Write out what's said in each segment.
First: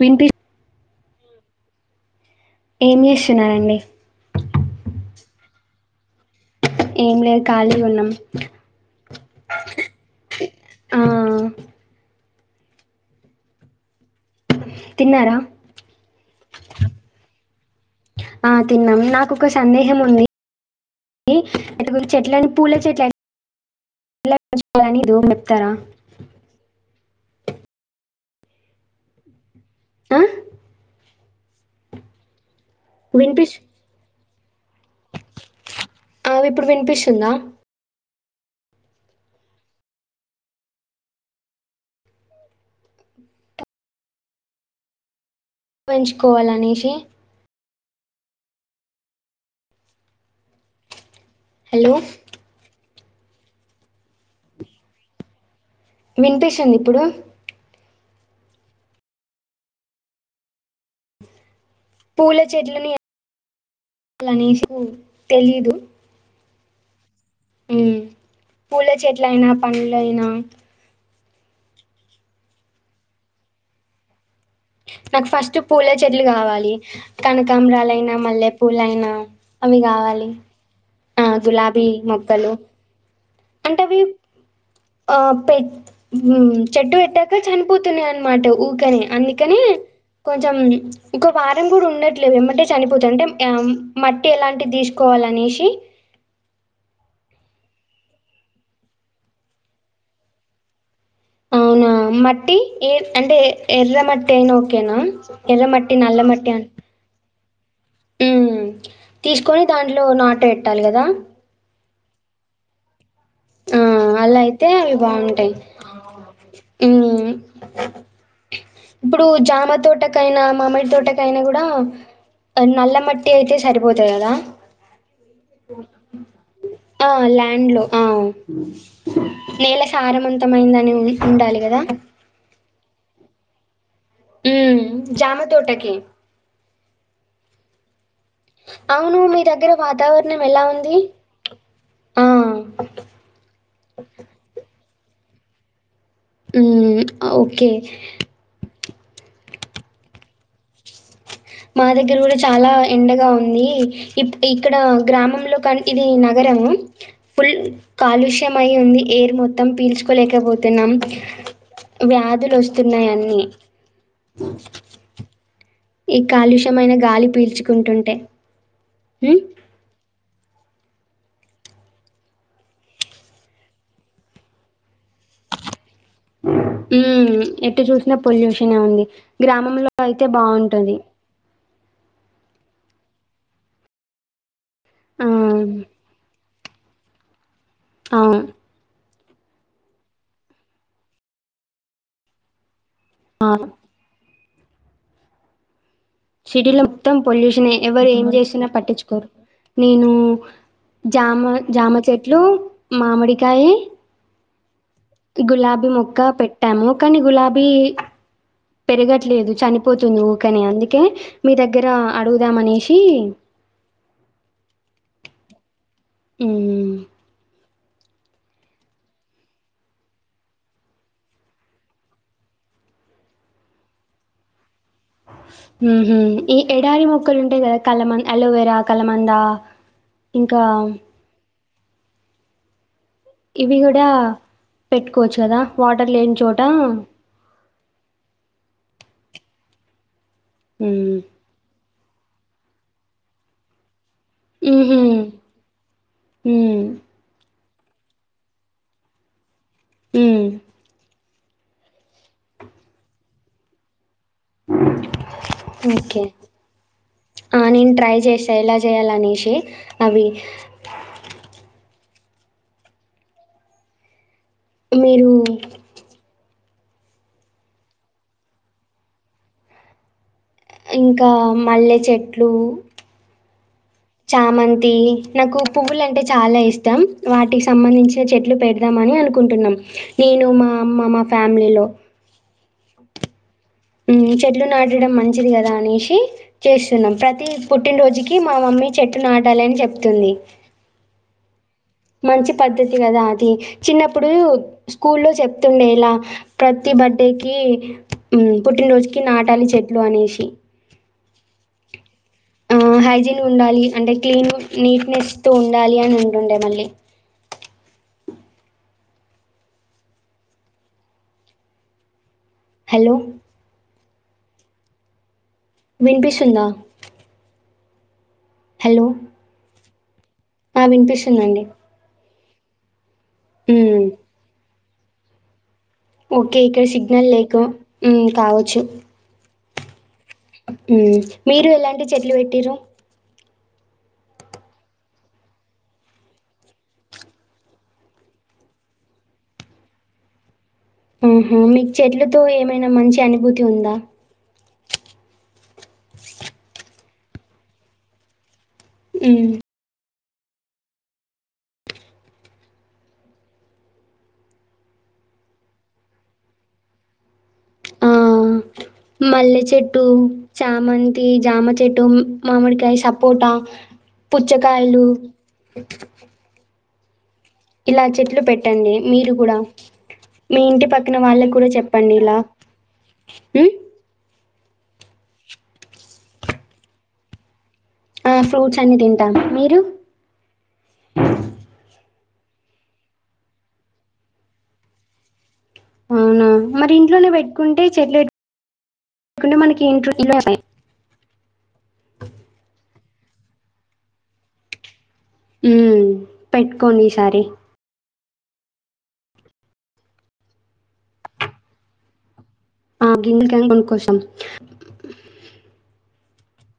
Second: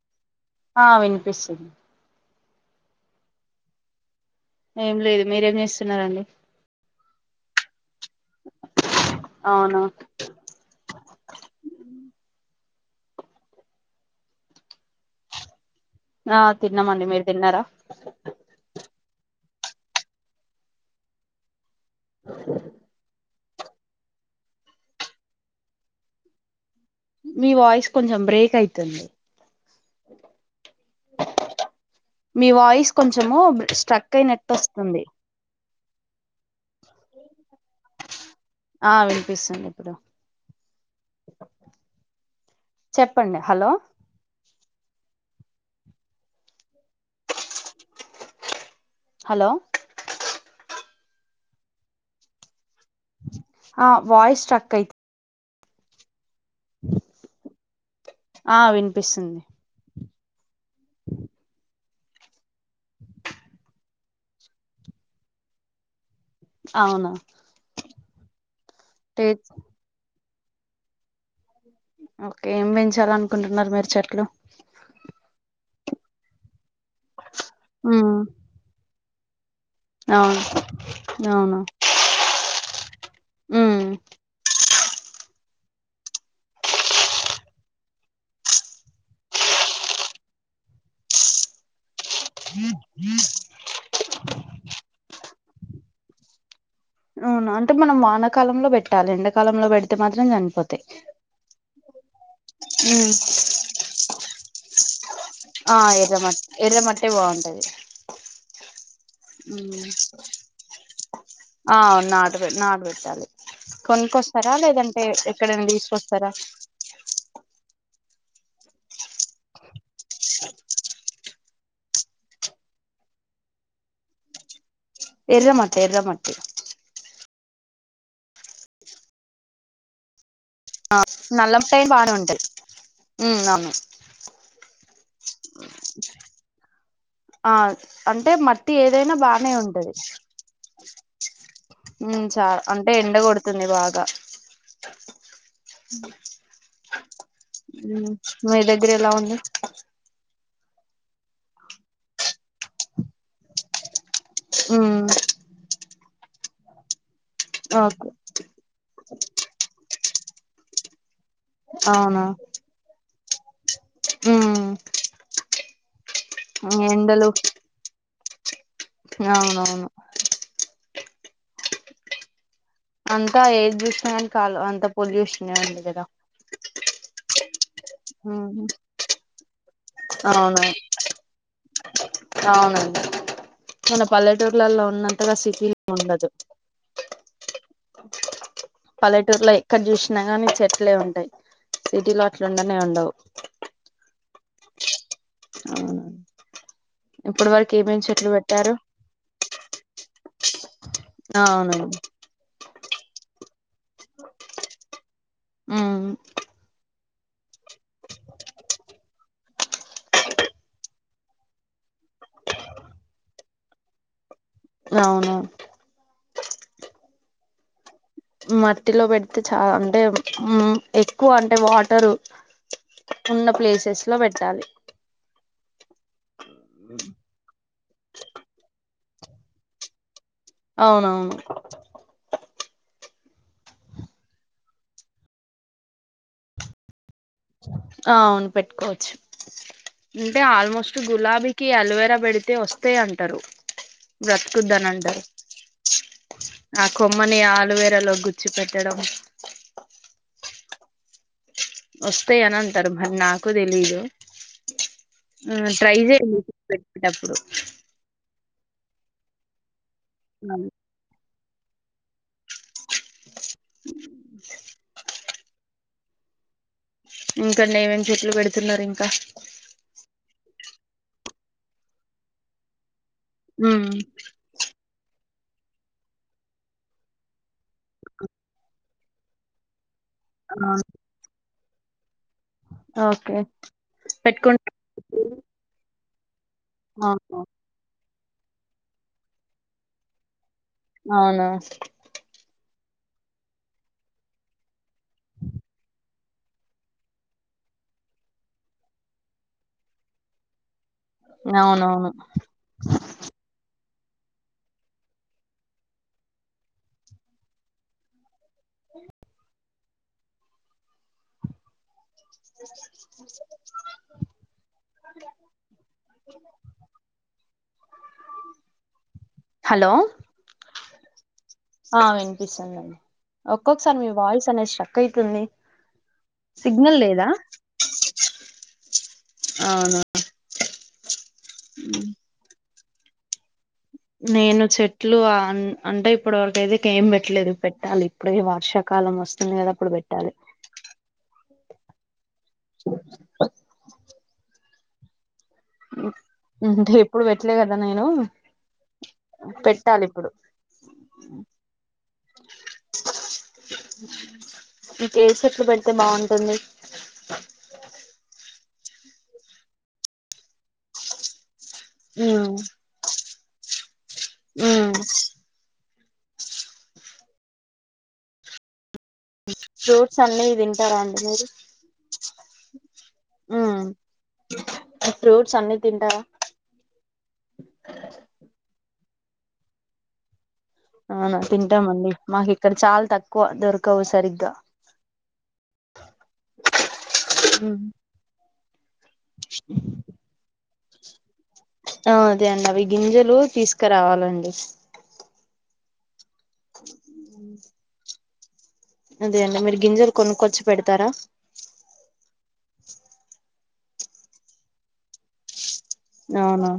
వింటి ఆ వినిపిస్తుంది ఏం చేస్తున్ననండి ఏం లేదు మీరేం చేస్తున్నారంండి ఏం లేదు ఖాళీ ఉన్నాం అవునా ఆ తిన్నారా ఆ తిన్నామండి మీరు తిన్నారా ఆ తిన్నాం నాకొక సందేహం ఉంది అటుకుల చెట్లని పూల చెట్ల [inaudible] లని మెప్తారా మీ వాయిస్ కొంచెం బ్రేక్ అయితుంది ఆ మీ వాయిస్ కొంచెము వినిపిస్ స్ట్రక్ అయినట్ వస్తుంది అ ఇప్పుడు వినిపిస్తుందా ఆ వినిపిస్తుంది ఇప్పుడు చెప్పండి హలో పెంచుకోవాలనేసి హలో హలో ఆ వాయిస్ స్ట్రక్ అయిత్ వినిపిస్తుంది ఇప్పుడు ఆ వినిపిస్తుంది పూల చెట్లని తెలీదు అవునా ఉమ్ పూల చెట్ల టేక్ అయినా పండ్లయినా ఓకే ఏం పెంచాలనుకుంటున్నారు మీరు చెట్లు నాకు ఫస్ట్ పూల చెట్లు కావాలి కనకాంబ్రాలైన ఉమ్ మల్లె పూలయినా అ అవి కావాలి అవును ఆ అవునా గులాబీ మొక్కలు ఉమ్ అంటేవి అ ఆ పె మ్ చెట్టు పెట్టాక చనిపోతున్నాయి అనమాట ఊకనే అందుకనే కొంచెం ఒక వారం కూడా ఉండట్లేదు ఏమంటే చనిపోతంటే మట్టి ఎలాంటి తీసుకోవాలనేసి అవును అంటే మనం వానకాలంలో పెట్టాలి ఎండాకాలంలో పెడితే మాత్రం చనిపోతాయ్ అవునా మట్టి ఏ అంటే ఎర్ర మట్ టైన ఓకేనా ఆ ఎర్రమట్టి ఎర్ర మట్ నల్లమట్టి అని ఎర్ర మట్టే బాగుంటది ఉమ్ తీసుకొని దాంట్లో నాటు పెట్టాలి కదా ఆ నాటు నాడుబేట్టాలి ఆ అలా కొనుక్కొస్తారా అయితే అవి లేదంటే బాగుంటాయి ఎక్కడైనా తీసుకొస్తారా ఉమ్ ఇప్పుడు జామ తోటకైనా మామిడి తోటకయినా కూడా నల్ల మట్టి అయితే సరిపోతది కదా ఎర్రమట్టి ఎర్రమట్టి ఆ ల్య ఏడ్లో ఆ నేల సారమంత ఇష్టమైందని ఉండాలి కదా ఉ అవును ఉ జామ తోటకి ఆ అంటే మట్టి ఏదైనా అవును మీ బానే దగ్గర ఉంటది వాతావరణం ఎలా ఉంది మ్మ్ ఆ చా అంటే ఎండ కొొడుతుంది బాగా ఓకే ఉమ్ మీ దగ్గర ఎలా ఉంది మా దగ్గర కూడా చాలా ఎండగా ఉంది ఇ ఇక్కడ ఉమ్ గ్రామంలో కానీ ఇది నా ఘోరము ఫుల్ ఓకే కాలుష్య అయి ఉంది ఎయిర్ మొత్తం పీల్చుకోలేకపోతున్నాం ఇ అవునా వ్యాధులు వస్తున్నాయి అన్నీ ఉమ్ ఈ కాలుష్యమైన ఎండలు గాలి పీల్చుకుంటుం అంటే అవునవును అంత ఏది చూసినా కానీ కాలు అంత పొల్యూషన్ ఉంది కదా ఉమ్మ్ ఎట్టు చూసినా ఉమ్ పొల్యూషన్ ఉంది గ్రామంలో అయితే అవును బాగుంటది అవునండి చిన్న పల్లెటూరు ఊర్లలో ఆ! ఉన్నంతగా సిటీలో ఉండదు అవును పల్లెటూరులో ఎక్కడ చూసినా గానీ చెట్లే ఉంటాయి సిటీలో అట్లుండనే ఉండవు ఆ అవును సిటీలో మొత్తం పొల్యూషన్ ఎవరు ఏం చెట్లు చేసిన పెట్టారు పట్టించుకోరు నేను జామ అవును జామ చెట్లు మామిడికాయ గులాబీ ఉమ్ మొక్క పెట్టాము కానీ గులాబీ పెరగట్లేదు చనిపోతుంది ఊకని అందుకే కే మీ దగ్గర అడుగుదామ అనేసి అవును ఉమ్మ్ మట్టిలో పెడితే చాలా అంటే ఎక్కువ అంటే వాటరు ఉన్న ప్లేసెస్ లో పెట్టాలి ఉహు ఈ ఎడారి మొక్కలు ఉంటయి కదా కలమం అలోవేరా కలమంద ఇంకా అవునవును ఇవి కూడా పెట్టుకోవచ్చు కదా వాటర్ లేని చోట ఆ అవును పెట్టుకోవచ్చు అంటే ఆల్మోస్ట్ ఉమ్ గులాబీకి అలోవేరా పెడితే వస్తాయి అంటారు బ్రతుకొద్దాని ఉహు అంటారు ఉమ్ ఆ కొమ్మని ఆ లువేరలో గుచ్చు పెట్టడం హ్మ్మ్ వస్తే అనా అంతరు మరి నాకు తెలిదు ఆ ట్రై ఓకే చేయండి పెట్టేటప్పుడు ఆ నేను ట్రై చేసా ఎలా చేయాలనేసి అవి మీరు ఇంకనే ఏమేం చెట్లు పెడుతున్నారు ఇంకా ఇంకా మల్లె చెట్లు ఉమ్ చామంతి నాకు పువ్వులు అంటే చాలా ఇష్టం వాటి సంబంధించిన చెట్లు పెడత ద్దామని అనుకుంటున్నాం నేను మా అవును. అమ్మ మా ఫ్యామిలీలో ఓకే పెట్టుకుంట చెట్లు నాటడం మంచిది కదా అనేసి చేస్తున్నాం అవును ప్రతి పుట్టినరోజుకి కి మా మమ్మీ చెట్టు నాటాలని చెప్తుంది అవునా మంచి పద్ధతి కదా అది చిన్నప్పుడు స్కూల్లో చెప్తుండే ఇలా ప్రతి బర్త్డేకి పుట్టినరోజుకి నాటాలి చెట్లు అనేసి అవునవును ఆ హైజీన్ ఉండాలి అంటే క్లీన్ నీట్నెస్ తో ఉండాలి అని ఉంటుండే మళ్ళీ హలో వినిపిస్తుందా హలో హలో ఆ విన్పిస్ టునండి పిసందండ్ ఒక్కొక్కసారి మీ వాయిస్ అనేష కైపున్ని ఓకే ఇక్కడ సిగ్నల్ లేకు మ్మ్ కావచ్చు అవును మ్మ్ మీరు ఎలాంటి చెట్లు పెట్టిర్రు నేను చెట్లు అంటే ఇప్పడి వరకైతే ఏం పెట్టలేదు పెట్టాలి, ఇప్పుడే వర్షాకాలం వస్తుంది గదా అప్పుడు బెట్టాలి‌. ఊహు మీకు చెట్లు తో ఏమైనా మంచి అనుభూతి ఉందా ఊహు ఎప్పుడు పెట్టలే కద నేను హ్మ్. పెట్టాలిప్పుడు మీకేచెట్లు బెడితే బాగుంటుంది ఆ మల్లె చెట్టు చామంతి జామ పెటుం ఉమ్, మామిడికాయ సప్ పోటా ఉమ్. పుచ్చకాయలు ఇలా చెట్లు పెట్టండి మీరు గుడా ఫ్రూట్స్ అన్ని మీ ఇంటి తింటారా పక్కన అండి మీరు వాళ్ళక్కుడా చెప్పండి ఇలా మ్ ఉమ్, ఫ్రూట్స్ అన్ని తింటారా ఆ ఫ్రూట్స్ అన్ని తింటాను మీరు అవును తింటామండి మాకిక్కడ చాల్ తక్కువ దొరకవు సరిగ్గా అవునా మరి ఇంట్లోనే ఉమ్. పెట్కుంటే చెట్లు మనకి ఇంట్లోనే ఆ అదే అండవి గింజలు తీసుకురావాలండి మ్మ్ పెట్టుకొనీసారి అదే అండి మీరు గింజలు కొనుక్కొచు పెడతారా ఆ గిందుకని కొను కొశం అవునా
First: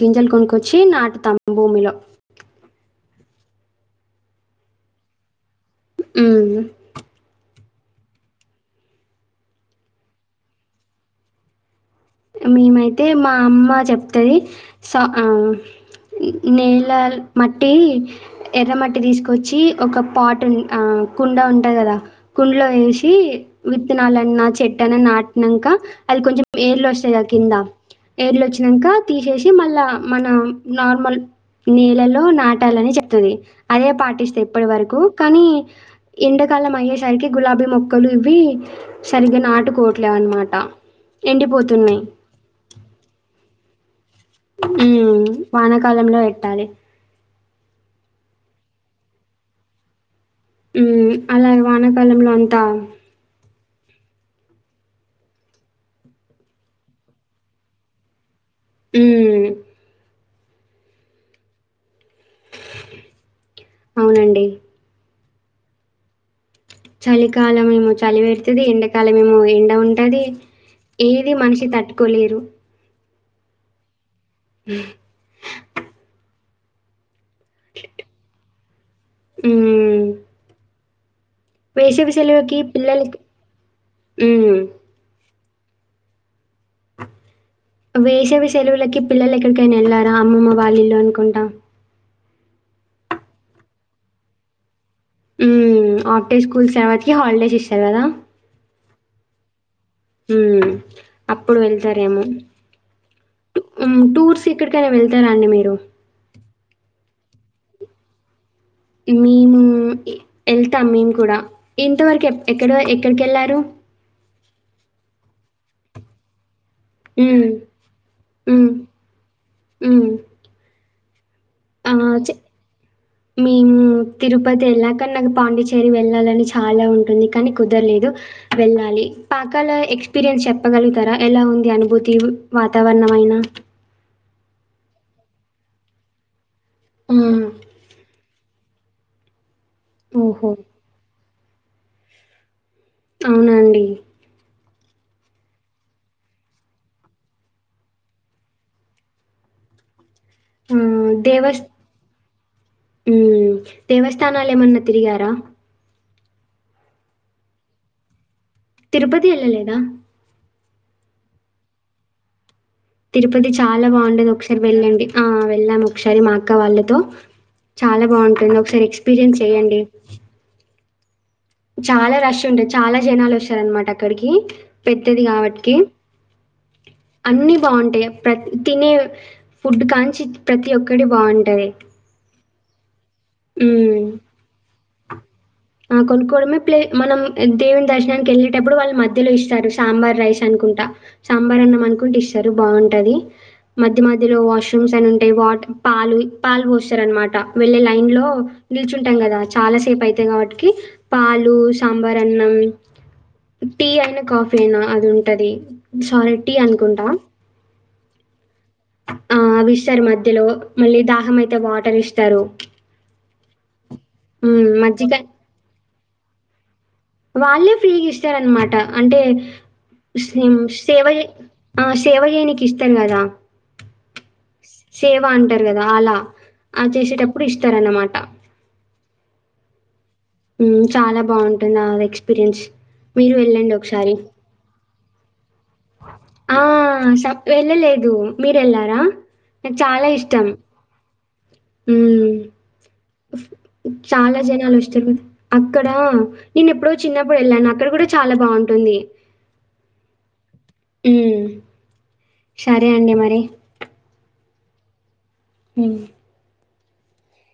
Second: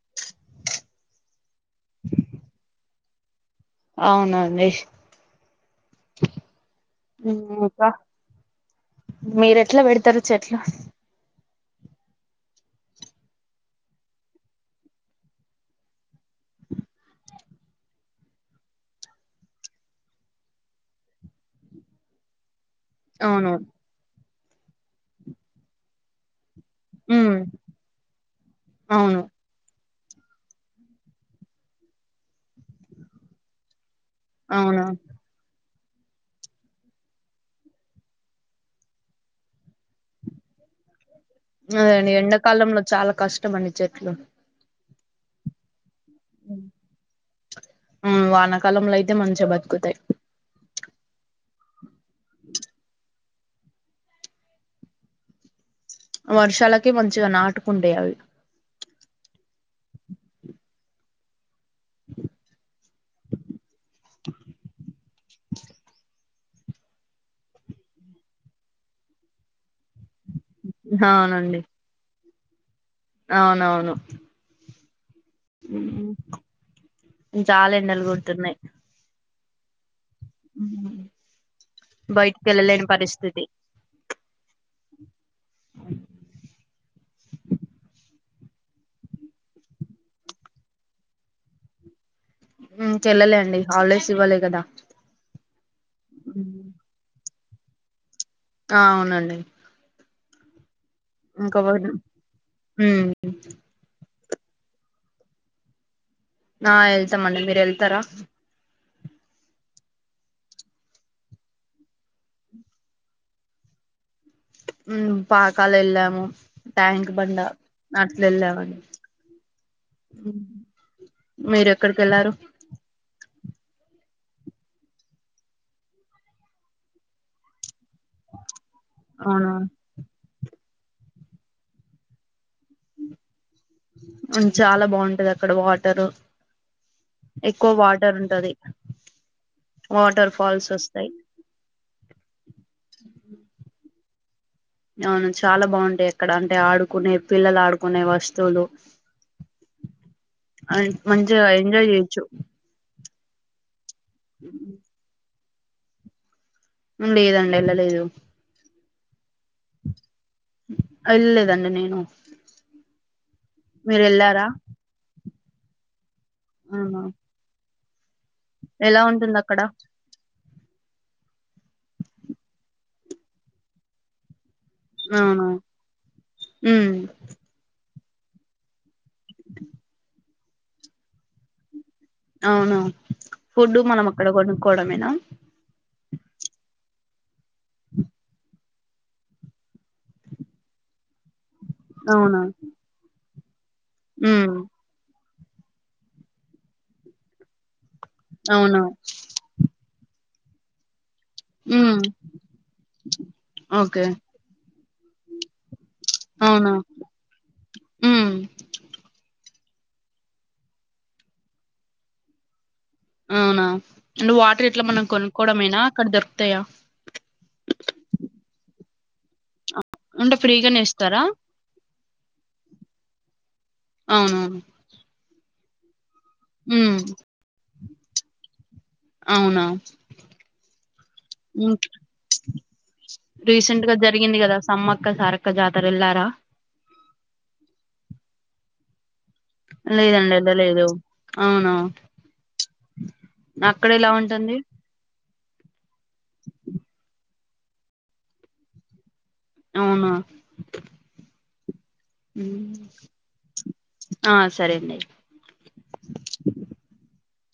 గింజలు కొనుకొచ్చి నాటుతమ్ భూమిలో అవునండి ఉ ఉమ్, మీరు ఎట్లా పెడతారు చెట్లు మేమైతే మా అమ్మ చెప్తది సా ఆ నేల మట్టి ఎర్ర మట్టి తీసుకొచ్చి ఒక పాట్ ఆ కుండ ఉంటంది కదా కుండలో వేసి అవును విత్తనాలన్నా చెట్న నాట్నాంక అది కొంచం ఉమ్, కింద ఏడ్లు వచ్చినాక అవును తీసేసి మళ్ళా మన నార్మల్ నేలలో నాటాలని చెప్తుంది అదే పాట పటిస్తాయి ఇప్పటి అవును వరకు కానీ ఎండాకాలం అయ్యేసరికి గులాబీ మొక్కలు ఇవి సరిగ్గా నాటుకోట్లేవు అనమాట అదే ఎండిపోతున్నాయి ఎండాకాలంలో చాలా కష్టం అని చెట్లు మ్మ్ వానాకాలం కాలంలో ఎట్టాలి వానాకాలంలో అయితే మంచిగా బతుకుతాయి ఉ అలాగే వానాకాలంలో అంతా వర్షాలకే మంచిగా నాటుకుండే అవి మ్ అవునండి చలికాలమ ఏమో చలి పెడుతుది ఎండాకాలం ఏమో ఎండ ఉంటది ఏది అవునండి మనిషి తట్టుకోలేరు అవునవును ఉ చాలా ఎండలు కొడుతున్నాయి ఉ [unintelligible] బయటికి వేషవిశెలవకి వెళ్ళలేని పిల్లలు పరిస్థితి మ్మ్ వేసవి సెలవులకి పిల్లలు ఎక్కడికైనా వెళ్ళారా అమ్మమ్మ వాళ్ళిలు అనుకుంటా మ్ ఇంక యళ్లలే అండి హాలిడేస్ ఇవ్వాలి కదా ఉ హాఫ్స్కూల్స్ సేవ్ కి హాలిడేస్ శర్దా ఆ అవునండి హు అప్పుడు ఇంకా వెళ్తారేమో ఉమ్ టూర్ ఏక్కడికైనా వెళ్తారండి మీరు ఆ వెళ్తామండి మీరు వెళ్తారా మేము వెళ్తాం మేము కూడా ఇంతవరకు ఎక్కడ ఎక్కడికి వెళ్ళారు పాకాల ఎలాము ట్యాంక్ బండా హ్మ్. అట్టు హ్మ్. వేలమండీ హ్మ్. ఇ మీరు ఎక్కడికి ఆహ్, వెళ్ళారు చె మేము తిరుపతి వెళ్ళాకనీ నాకు పాండిచ్చేరి వెళ్ళాలని చాలా ఉంటుంది కానీ కుదరలేదు వెళ్ళాలి అవునా పాకాల ఎక్స్ ఎక్స్పీరియన్స్ చెప్పగలుగుతారా ఎలా ఉంది అనుభూతి వాతావరణం అయి చాలా బాగుంటది అక్కడ వాటరు ఆ! ఎక్కువ వాటర్ ఉంట సది వాటర్ ఓహో! ఫాల్స్ వస్తాయి అవునా అండి. అవును చాలా బాగుంటాయి అక్కడ అంటే ఆడుకునే పిల్లలు ఆడుకునే వస్తువులు అ ఆహ్, మంచిగా ఎంజాయ్ చేయచ్చు ఉ దేవస్థానాలు ఏమన్నా తిరిగారా లేదండి ఎల లేదు తిరుపతి వెళ్ళలేదా వేలేదండి నేను తిరుపతి చాలా మీరు బాగుంటది వెళ్ళారా ఒకసారి వెళ్ళండి ఆ వెళదాం ఒకస్ నేను మా అక్క వాళ్ళతో అవునా చాలా బాగుంటుంది ఒకసారి ఎలా ఉంటుంది ఎక్స్పీరియన్స్ అక్కడ చేయండి చాలా రష్ ఉంటది చాలా జనాలు వస్తారనమాట అక్కడికి పెద్దది అవును కాబటికీ ఉమ్ అన్ని బాగుంటాయి ప్ర తినే ఫుడ్ కాంచి ప్రతి ఒక్కడి బాగుంటది అవును ఫుడ్ మనం అక్కడ కొనుక్కోవడమేనా ఆ కొనుక్కవడమే పలే మనం దేవుని దర్శనానికి వెళ్ళేటప్పుడు వాళ్ళు మధ్యలో ఇస్తారు సాంబార్ రైస్ అనుకుంటా సాంబార్ అన్నాం అనుకుంటే అవునా ఇస్తారు బాగుంటది మధ్య మధ్యలో ఉమ్ వాష్రూమ్స్ అవి వాట్ పాల్ పాల్ వోషర్ అనమాట వెళ్ళే లైన్ లో అవునా నిల్చుంటాం కదా చాలా సేపు అయితే కాబట్టి క పాలు ఉమ్ సాంబార్ అన్నం టీ ఓకే అయిన కాఫీ అయినా అ అ ఉంటది సార్ెట్ టి అవునా అనుకుంటా ఉమ్ ఆవి ఇస్తారు మధ్యలో మళ్ళీ దాహం అయితే వాటర్ ఇస్తారు అవునా అండ్ హ్మ్. వాటర్ ఇట్లా మనం మజ్జిగ కొనుక్కోవడంమేనా కడ దొర్కుతాయా వాళ్ళే ఫ్రీగా ఇస్తారనమాట అంటే అంటే సేవ ఫ్రీగానే శే ఇస్తారా సేవ చేయ ననికి ఇస్తారు కదా అవును బ అంటారు కదా అలా ఆ చేసిటప్పుడు ఇష్ట ఇస్తారన్నమాట అవునా చాలా బాగుంటుంది ఇంక్ ఆ ఎక్స్పీరియన్స్ మీరు వెళ్ళండి రీసెంట్ గా ఒకసారి జరిగింది కదా సమ్మక్క సారక్క జాతర వెళ్ళారా ఆ స వెళ్ళలేదు అ మీరెలారా నాకు చాలా లేదండి ఇష్టం వెళ్ళలేదు అవునా ఉ‌ అక్కడ ఎలా చాలా ఉంటుంది జనాలు వస్తారు కద అక్కడ నేను ఎప్పుడో చిన్నప్పుడు వెళ్ళాను అక్కడ కూడా చాలా బాగుంటుంది అవునా అ హ్మ్. సరే అండి మరి ఆ సరే అండి అ